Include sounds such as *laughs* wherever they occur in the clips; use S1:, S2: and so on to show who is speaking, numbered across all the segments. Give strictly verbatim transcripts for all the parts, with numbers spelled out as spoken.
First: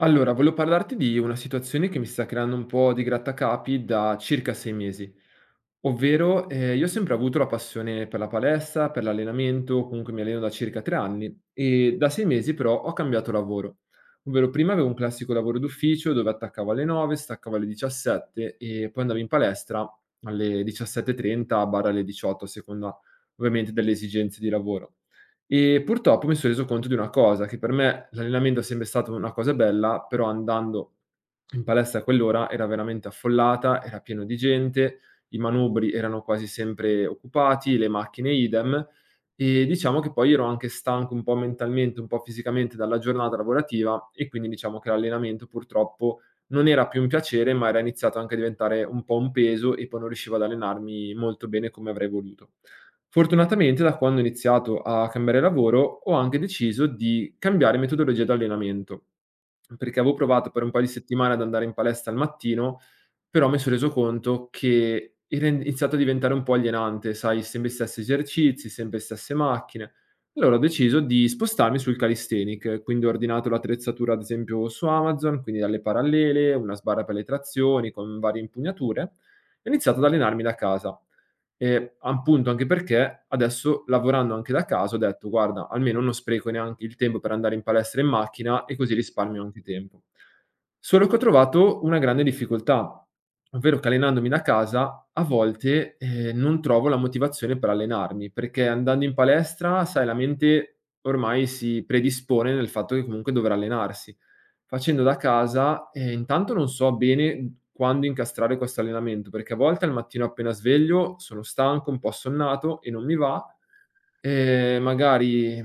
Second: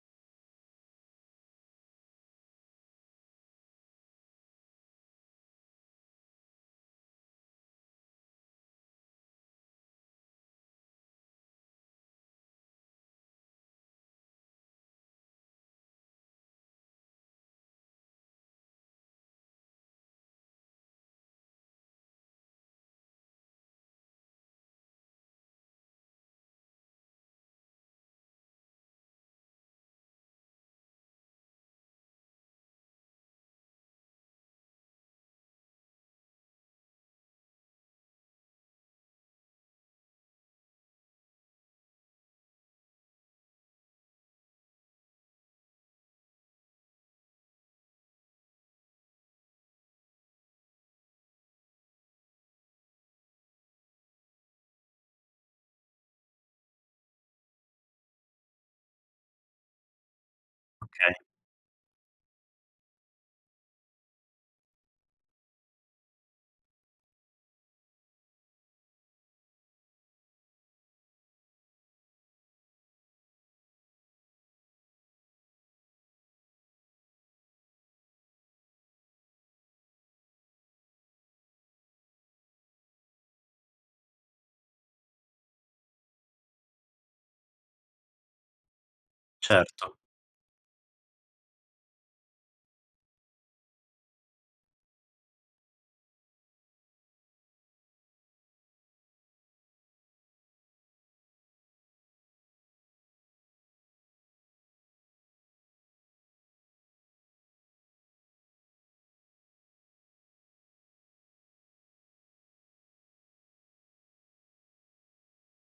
S1: Allora, volevo parlarti di una situazione che mi sta creando un po' di grattacapi da circa sei mesi. Ovvero, ehm, io ho sempre avuto la passione per la palestra, per l'allenamento, comunque mi alleno da circa tre anni e da sei mesi però ho cambiato lavoro. Ovvero prima avevo un classico lavoro d'ufficio dove attaccavo alle nove, staccavo alle diciassette e poi andavo in palestra alle diciassette e trenta/alle diciotto a seconda ovviamente delle esigenze di lavoro. E purtroppo mi son reso conto di una cosa, che per me l'allenamento è sempre stato una cosa bella, però andando in palestra a quell'ora era veramente affollata, era pieno di gente, i manubri erano quasi sempre occupati, le macchine idem, e diciamo che poi ero anche stanco un po' mentalmente, un po' fisicamente dalla giornata lavorativa e quindi diciamo che l'allenamento purtroppo non era più un piacere, ma era iniziato anche a diventare un po' un peso e poi non riuscivo ad allenarmi molto bene come avrei voluto. Fortunatamente da quando ho iniziato a cambiare lavoro ho anche deciso di cambiare metodologia di allenamento. Perché avevo provato per un paio di
S2: Okay,
S1: settimane ad andare in palestra al mattino, però mi son reso conto che era iniziato a diventare un po' alienante, sai, sempre gli stessi esercizi, sempre le stesse macchine. Allora ho deciso di spostarmi sul calisthenic, quindi ho ordinato l'attrezzatura ad esempio su Amazon, quindi dalle parallele, una sbarra per le trazioni con varie impugnature, e ho iniziato ad allenarmi da casa. Ehm, appunto anche perché adesso lavorando anche da casa ho detto: "Guarda, almeno non spreco neanche il tempo per andare in palestra e in macchina e così risparmio anche
S2: certo.
S1: tempo". Solo che ho trovato una grande difficoltà, ovvero che allenandomi da casa a volte, ehm, non trovo la motivazione per allenarmi, perché andando in palestra, sai, la mente ormai si predispone nel fatto che comunque dovrà allenarsi. Facendo da casa, ehm, intanto non so bene quando incastrare questo allenamento, perché a volte al mattino appena sveglio sono stanco, un po' assonnato e non mi va. Ehm, magari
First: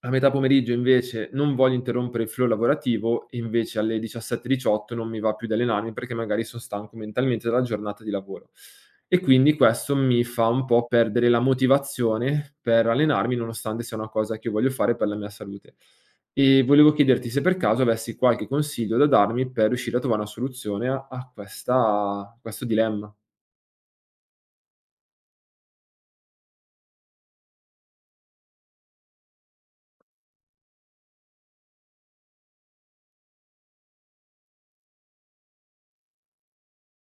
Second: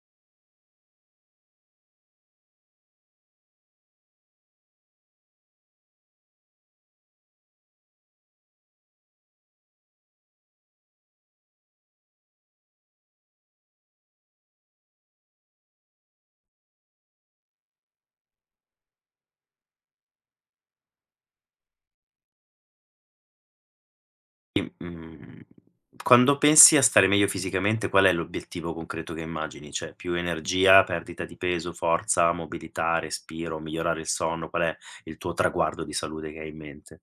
S1: a metà pomeriggio invece non voglio interrompere il flow lavorativo e invece alle diciassette e diciotto non mi va più di allenarmi perché magari son stanco mentalmente dalla giornata di lavoro. E quindi questo mi fa un po' perdere la motivazione per allenarmi nonostante sia una cosa che io voglio fare per la mia salute. E volevo chiederti se per caso avessi qualche consiglio da darmi per riuscire a trovare una soluzione a a questa a questo dilemma.
S2: I mhmm, quando pensi a stare meglio fisicamente, qual è l'obiettivo concreto che immagini? Cioè, più energia, perdita di peso, forza, mobilità, respiro, migliorare il sonno? Qual è il tuo traguardo di salute che hai in mente?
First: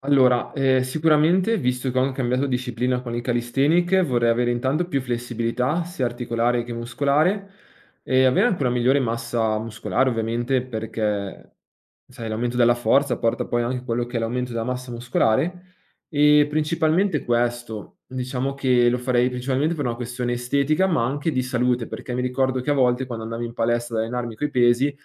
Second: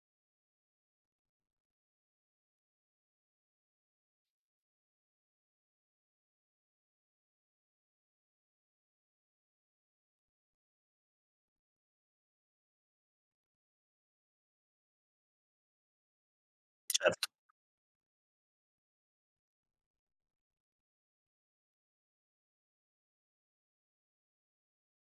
S1: Allora, ehm, sicuramente, visto che ho anche cambiato disciplina con il calisthenic, vorrei avere intanto più flessibilità, sia articolare che muscolare, e avere anche una migliore massa muscolare ovviamente, perché sai, l'aumento della forza porta poi anche quello che è l'aumento della massa muscolare e principalmente
S2: Certo.
S1: questo, diciamo che lo farei principalmente per una questione estetica, ma anche di salute, perché mi ricordo che a volte quando andavo in palestra ad allenarmi coi pesi,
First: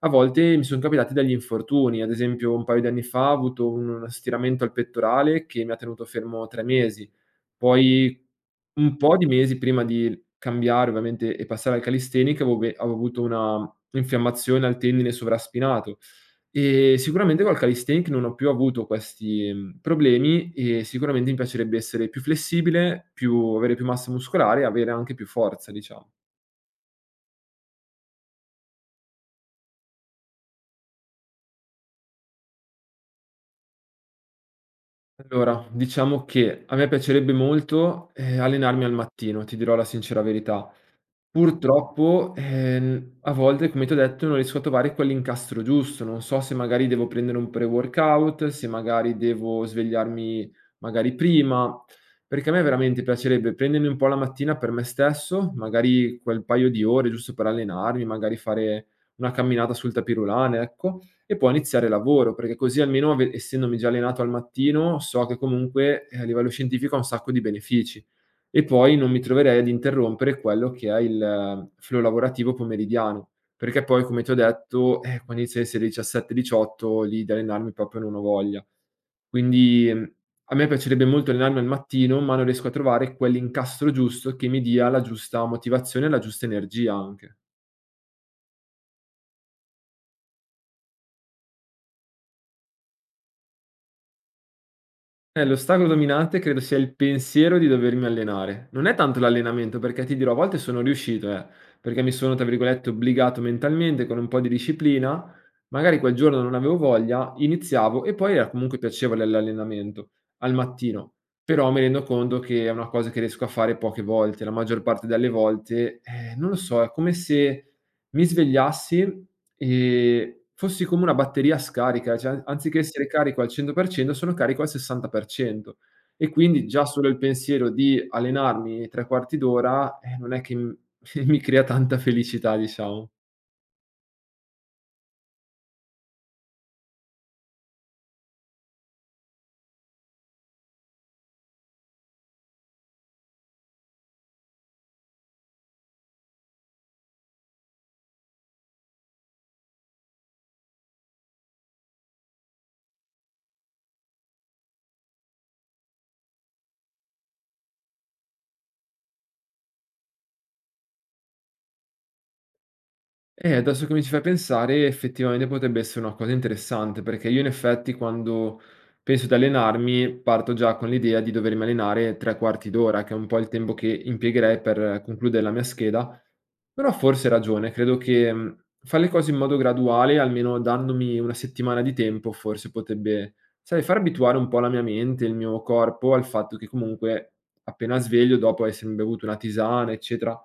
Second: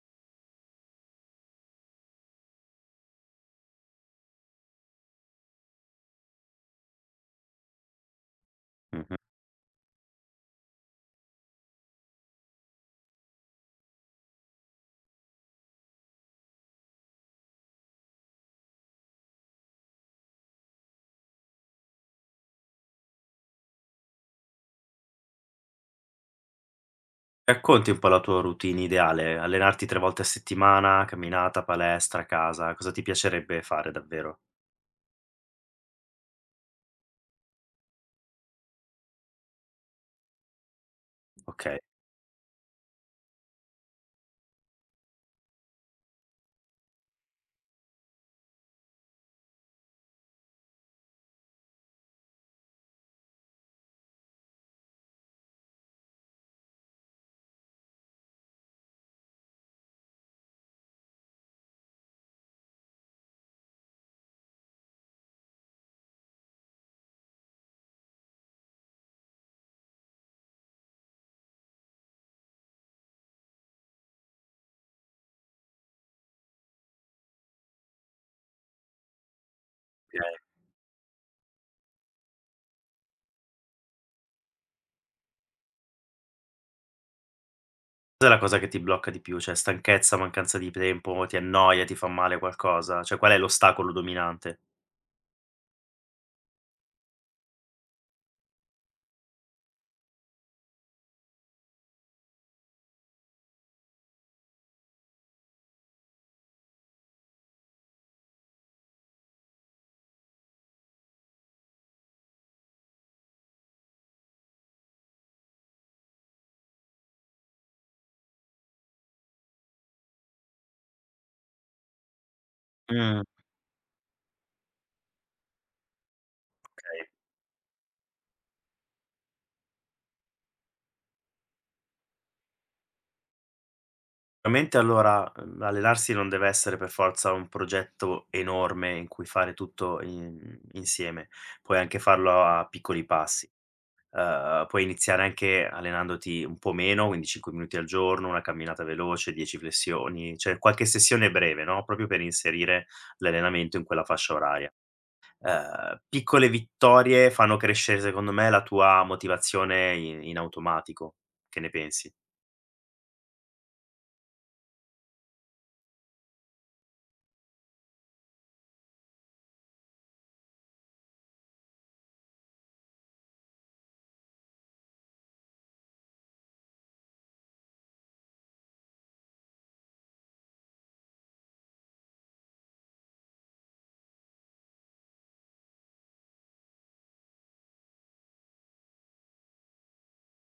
S1: a volte mi sono capitati degli infortuni. Ad esempio, un paio di anni fa ho avuto un uno stiramento al pettorale che mi ha tenuto fermo tre mesi. Poi un po'
S2: Mh-mh.
S1: di mesi prima di cambiare ovviamente e passare al calisthenics avevo ve avevo avuto una infiammazione al tendine sovraspinato. Ehm, sicuramente col calisthenic non ho più avuto questi, mhmm, problemi e sicuramente mi piacerebbe essere più flessibile, più avere più massa muscolare e avere anche più forza, diciamo.
S2: Racconti un po' la tua routine ideale: allenarti tre volte a settimana, camminata, palestra, casa. Cosa ti piacerebbe fare davvero?
S1: Allora, diciamo che a me piacerebbe molto, ehm, allenarmi al mattino, ti dirò la sincera verità.
S2: Okay,
S1: Purtroppo, ehm, a volte, come ti ho detto, non riesco a trovare quell'incastro giusto. Non so se magari devo prendere un pre-workout, se magari devo svegliarmi magari prima, perché a me veramente piacerebbe prendermi un po' la mattina per me stesso, magari quel paio di ore giusto per allenarmi, magari fare una camminata sul tapirulane, ecco, e poi iniziare il lavoro, perché così almeno, ave- essendomi già allenato al mattino, so che comunque eh, a livello scientifico ha un sacco di benefici. E poi non mi troverei ad interrompere quello che è il eh, flow lavorativo pomeridiano, perché poi come ti ho detto, eh, quando inizia ad essere diciassette, diciotto lì di allenarmi proprio non ho voglia. Quindi, mhmm, a
S2: okay.
S1: me piacerebbe molto allenarmi al mattino, ma non riesco a trovare quell'incastro giusto che mi dia la giusta motivazione e la giusta energia anche.
S2: Cos'è la cosa che ti blocca di più? Cioè, stanchezza, mancanza di tempo, ti annoia, ti fa male qualcosa? Cioè, qual è l'ostacolo dominante?
S1: Eh, l'ostacolo dominante credo sia il pensiero di dovermi allenare. Non è tanto l'allenamento, perché ti dirò, a volte sono riuscito, eh, perché mi sono, tra virgolette, obbligato mentalmente con un po' di disciplina. Magari quel giorno non avevo voglia, iniziavo e poi era comunque piacevole l'allenamento al mattino. Però mi rendo conto che è una cosa che riesco a fare poche volte, la maggior parte delle volte, eh, non lo so, è come se mi svegliassi, Ehm, fossi come una batteria scarica, cioè an anziché essere
S2: Mh,
S1: carico al cento per cento sono carico al sessanta per cento e quindi già solo
S2: okay.
S1: il pensiero di allenarmi tre quarti d'ora, eh, non è che m *laughs* mi crea tanta felicità, diciamo.
S2: Veramente allora, uhm, allenarsi non deve essere per forza un progetto enorme in cui fare tutto in insieme, puoi anche farlo a piccoli passi. Uhm, puoi iniziare anche allenandoti un po' meno, quindi cinque minuti al giorno, una camminata veloce, dieci flessioni, cioè qualche sessione breve, no, proprio per inserire l'allenamento in quella fascia oraria. Uhm, piccole vittorie fanno crescere secondo me la tua motivazione in in automatico. Che ne pensi?
S1: Eh, adesso che mi ci fai pensare effettivamente potrebbe essere una cosa interessante, perché io in effetti quando penso ad allenarmi parto già con l'idea di dovermi allenare tre quarti d'ora, che è un po' il tempo che impiegherei per concludere la mia scheda. Però forse hai ragione, credo che, mhmm, far le cose in modo graduale, almeno dandomi una settimana di tempo, forse potebbe, sai, far abituare un po' la mia mente, il mio corpo al fatto che comunque appena sveglio, dopo essermi bevuto una tisana, eccetera,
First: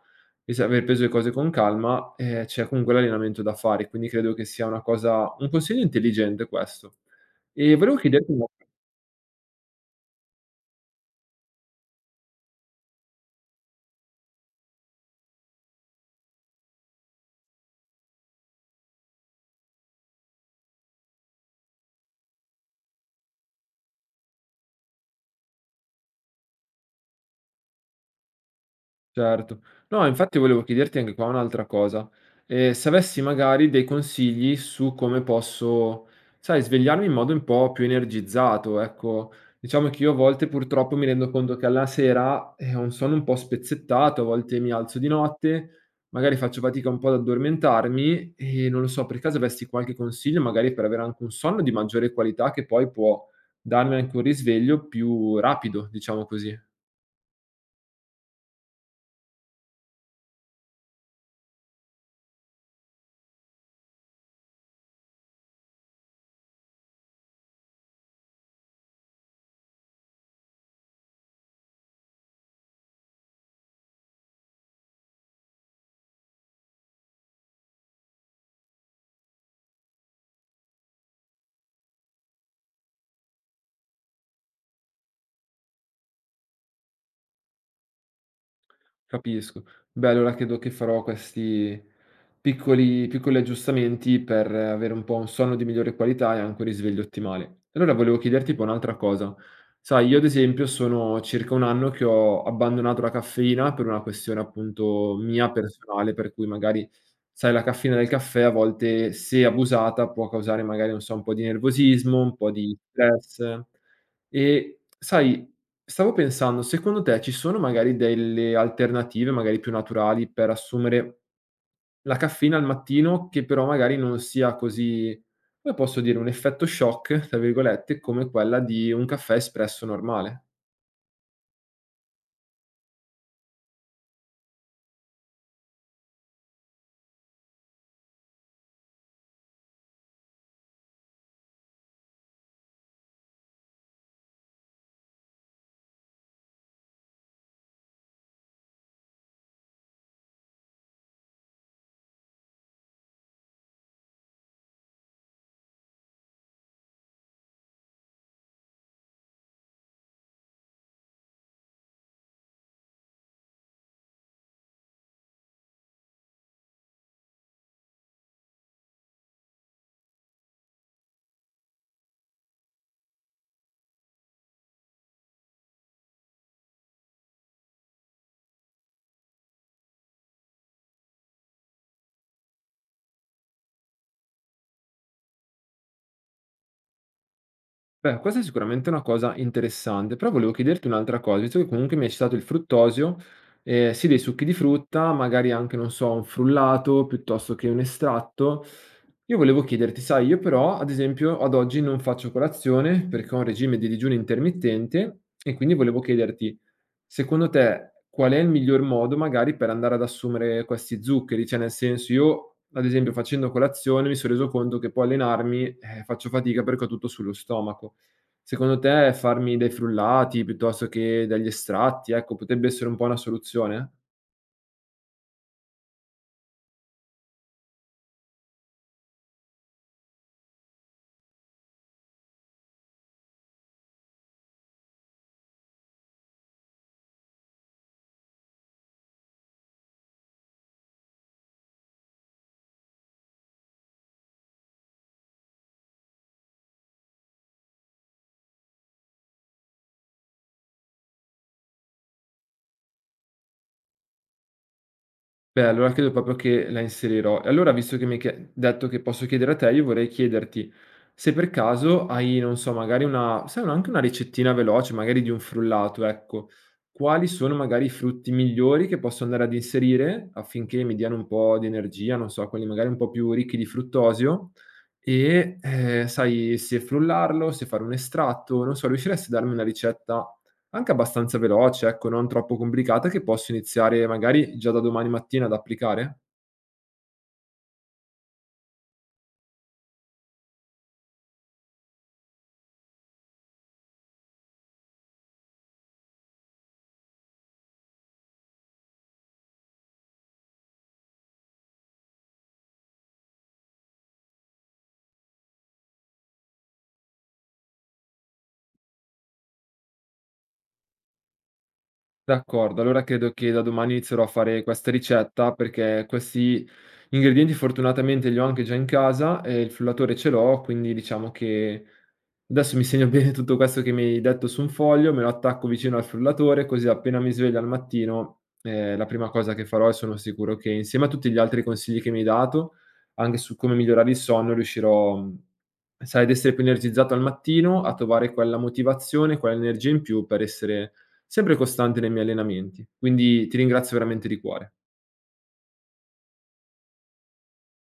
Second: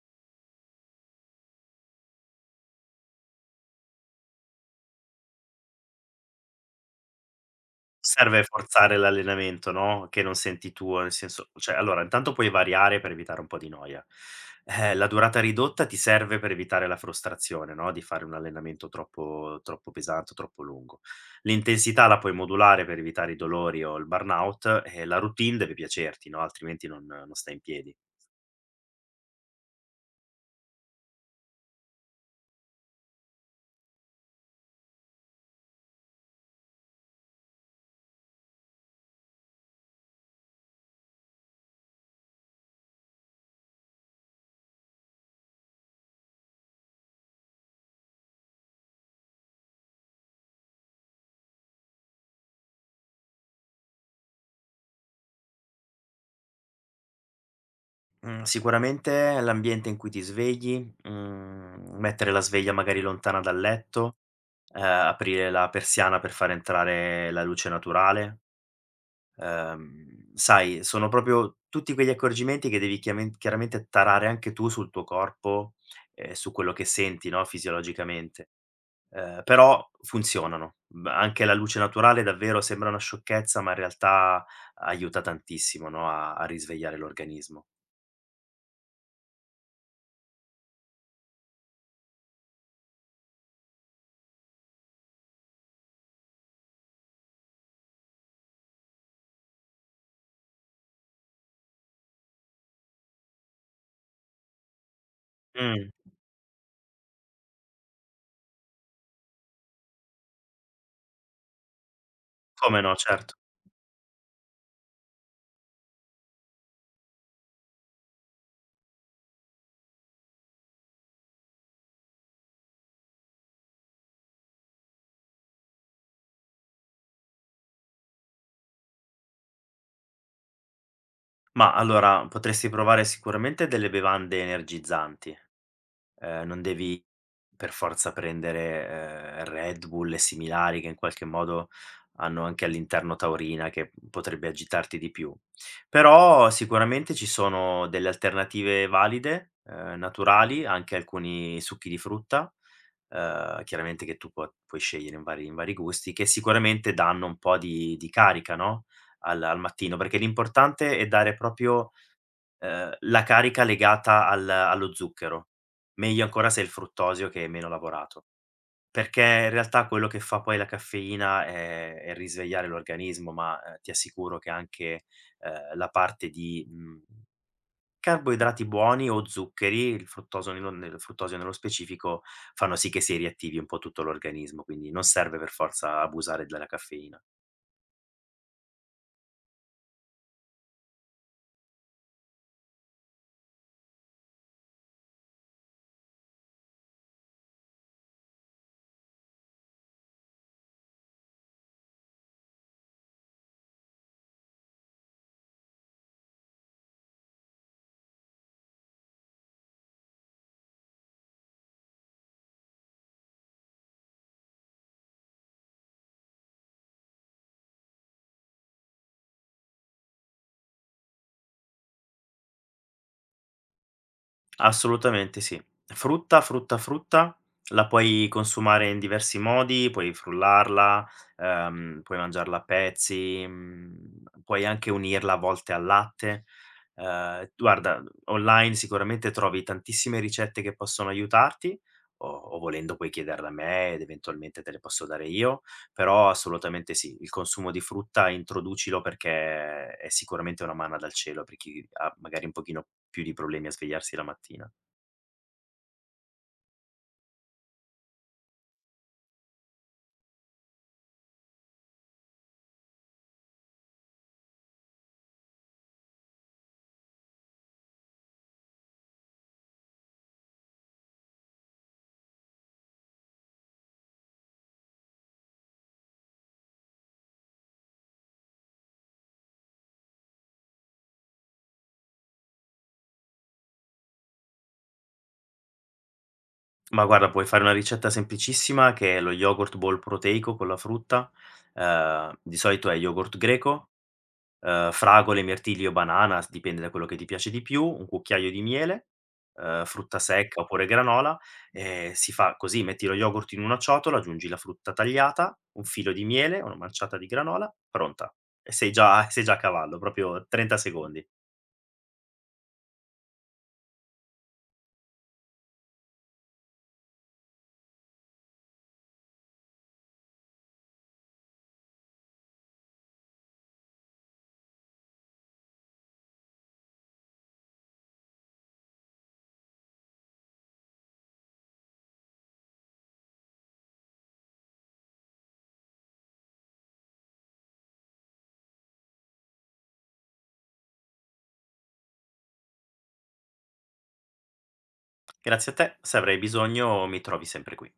S1: e s aver preso le cose con calma, ehm, c'è comunque l'allenamento da fare, quindi credo che sia una cosa un consiglio intelligente questo. E volevo chiederti
S2: Serve
S1: una.
S2: forzare l'allenamento, no, che non senti tuo, nel senso cioè allora intanto puoi variare per evitare un po' di noia. Eh, la durata ridotta ti serve per evitare la frustrazione, no, di fare un allenamento troppo troppo pesante o troppo lungo. L'intensità la puoi modulare per evitare i dolori o il burnout e la routine deve piacerti, no, altrimenti non non stai in piedi.
S1: Certo. No, infatti volevo chiederti anche qua un'altra cosa. Ehm, se avessi magari dei consigli su come posso, sai, svegliarmi in modo un po' più energizzato, ecco. Diciamo che io a volte purtroppo mi rendo conto che alla sera, eh, ho un sonno un po' spezzettato, a volte mi alzo di notte, magari faccio fatica un po' ad addormentarmi e non lo so, per caso avessi qualche consiglio magari per avere anche un sonno di maggiore qualità che poi può darmi anche un risveglio più rapido, diciamo così.
S2: Mhmm, sicuramente l'ambiente in cui ti svegli, mhmm, mettere la sveglia magari lontana dal letto, ehm, aprire la persiana per far entrare la luce naturale. Ehm, sai, sono proprio tutti quegli accorgimenti che devi chiamen chiaramente tarare anche tu sul tuo corpo e su quello che senti, no, fisiologicamente. Ehm, però funzionano. B anche la luce naturale davvero sembra una sciocchezza, ma in realtà aiuta tantissimo, no, a a risvegliare l'organismo.
S1: Capisco. Beh, allora credo che farò questi piccoli piccoli aggiustamenti per avere un po' un sonno di migliore qualità e anche un risveglio ottimale. Allora volevo chiederti poi un'altra cosa. Sai, io ad esempio sono circa un anno che ho abbandonato la caffeina per una questione appunto mia
S2: Mh,
S1: personale, per cui magari, sai, la caffeina del caffè a volte, se abusata, può causare magari, non so, un po' di nervosismo, un po' di
S2: come no, certo.
S1: stress. E sai. Stavo pensando, secondo te ci sono magari delle alternative, magari più naturali, per assumere la caffeina al mattino che però magari non sia così come posso dire, "un effetto shock" tra virgolette, come quella di un caffè espresso normale?
S2: Ma allora potresti provare sicuramente delle bevande energizzanti. Ehm, non devi per forza prendere, ehm, Red Bull e similari che in qualche modo hanno anche all'interno taurina che potrebbe agitarti di più. Però sicuramente ci sono delle alternative valide, ehm, naturali, anche alcuni succhi di frutta, ehm, chiaramente che tu puo puoi scegliere in vari in vari gusti, che sicuramente danno un po' di di carica, no, al al mattino, perché l'importante è dare proprio ehm, la carica legata al allo zucchero. Meglio ancora se è il fruttosio che è meno lavorato, perché in realtà quello che fa poi la caffeina è è risvegliare l'organismo, ma, ehm, ti assicuro che anche, ehm, la parte di, mhmm, carboidrati buoni o zuccheri, il fruttosio nello nel fruttosio nello specifico, fanno sì che si riattivi un po' tutto l'organismo, quindi non serve per forza abusare della caffeina.
S1: Beh, questa è sicuramente una cosa interessante, però volevo chiederti un'altra cosa, visto che comunque mi hai citato il fruttosio, ehm, sì dei succhi di frutta, magari anche, non so, un frullato piuttosto che un estratto. Io volevo chiederti, sai, io però ad esempio ad oggi non faccio colazione perché ho un regime di digiuno intermittente e quindi volevo chiederti, secondo te qual è il miglior modo magari per andare ad assumere questi zuccheri? Cioè nel senso io ad esempio facendo colazione mi sono reso conto che poi allenarmi eh, faccio fatica perché ho tutto sullo stomaco. Secondo te farmi dei frullati piuttosto che degli estratti, ecco, potrebbe essere un po' una soluzione?
S2: Assolutamente sì. Frutta, frutta, frutta la puoi consumare in diversi modi, puoi frullarla, ehm, puoi mangiarla a pezzi, mhmm, puoi anche unirla a volte al latte. Ehm, guarda, online sicuramente trovi tantissime ricette che possono aiutarti o o volendo puoi chiederle a me ed eventualmente te le posso dare io. Però assolutamente sì, il consumo di frutta introducilo perché è sicuramente una manna dal cielo per chi ha magari un pochino più di problemi a svegliarsi la mattina.
S1: Beh, allora credo proprio che la inserirò. E allora visto che mi hai chie detto che posso chiedere a te, io vorrei chiederti se per caso hai, non so, magari una sai un anche una ricettina veloce, magari di un frullato, ecco, quali sono magari i frutti migliori che posso andare ad inserire affinché mi diano un po' di energia, non so, quelli magari un po' più ricchi di fruttosio e, ehm, sai, se frullarlo, se fare un estratto, non so, riusciresti a darmi una ricetta anche abbastanza veloce, ecco, non troppo complicata, che posso iniziare magari già da domani mattina ad applicare?
S2: Ma guarda, puoi fare una ricetta semplicissima che è lo yogurt bowl proteico con la frutta. Ehm, di solito è yogurt greco, ehm, fragole, mirtilli o banana, s dipende da quello che ti piace di più, un cucchiaio di miele, ehm, frutta secca oppure granola, ehm, si fa così: metti lo yogurt in una ciotola, aggiungi la frutta tagliata, un filo di miele, una manciata di granola, pronta. E sei già *laughs* sei già a cavallo, proprio trenta secondi.
S1: D'accordo, allora credo che da domani inizierò a fare questa ricetta perché questi ingredienti fortunatamente li ho anche già in casa e il frullatore ce l'ho, quindi diciamo che adesso mi segno *laughs* bene tutto questo che mi hai detto su un foglio, me lo attacco vicino al frullatore, così appena mi sveglio al mattino, eh, la prima cosa che farò e sono sicuro che insieme a tutti gli altri consigli che mi hai dato, anche su come migliorare il sonno, riuscirò, mh, sai, ad essere più energizzato al mattino, a trovare quella motivazione, quell'energia in più per essere sempre costante nei miei allenamenti. Quindi ti ringrazio veramente di cuore.
S2: Grazie a te, se avrai bisogno mi trovi sempre qui.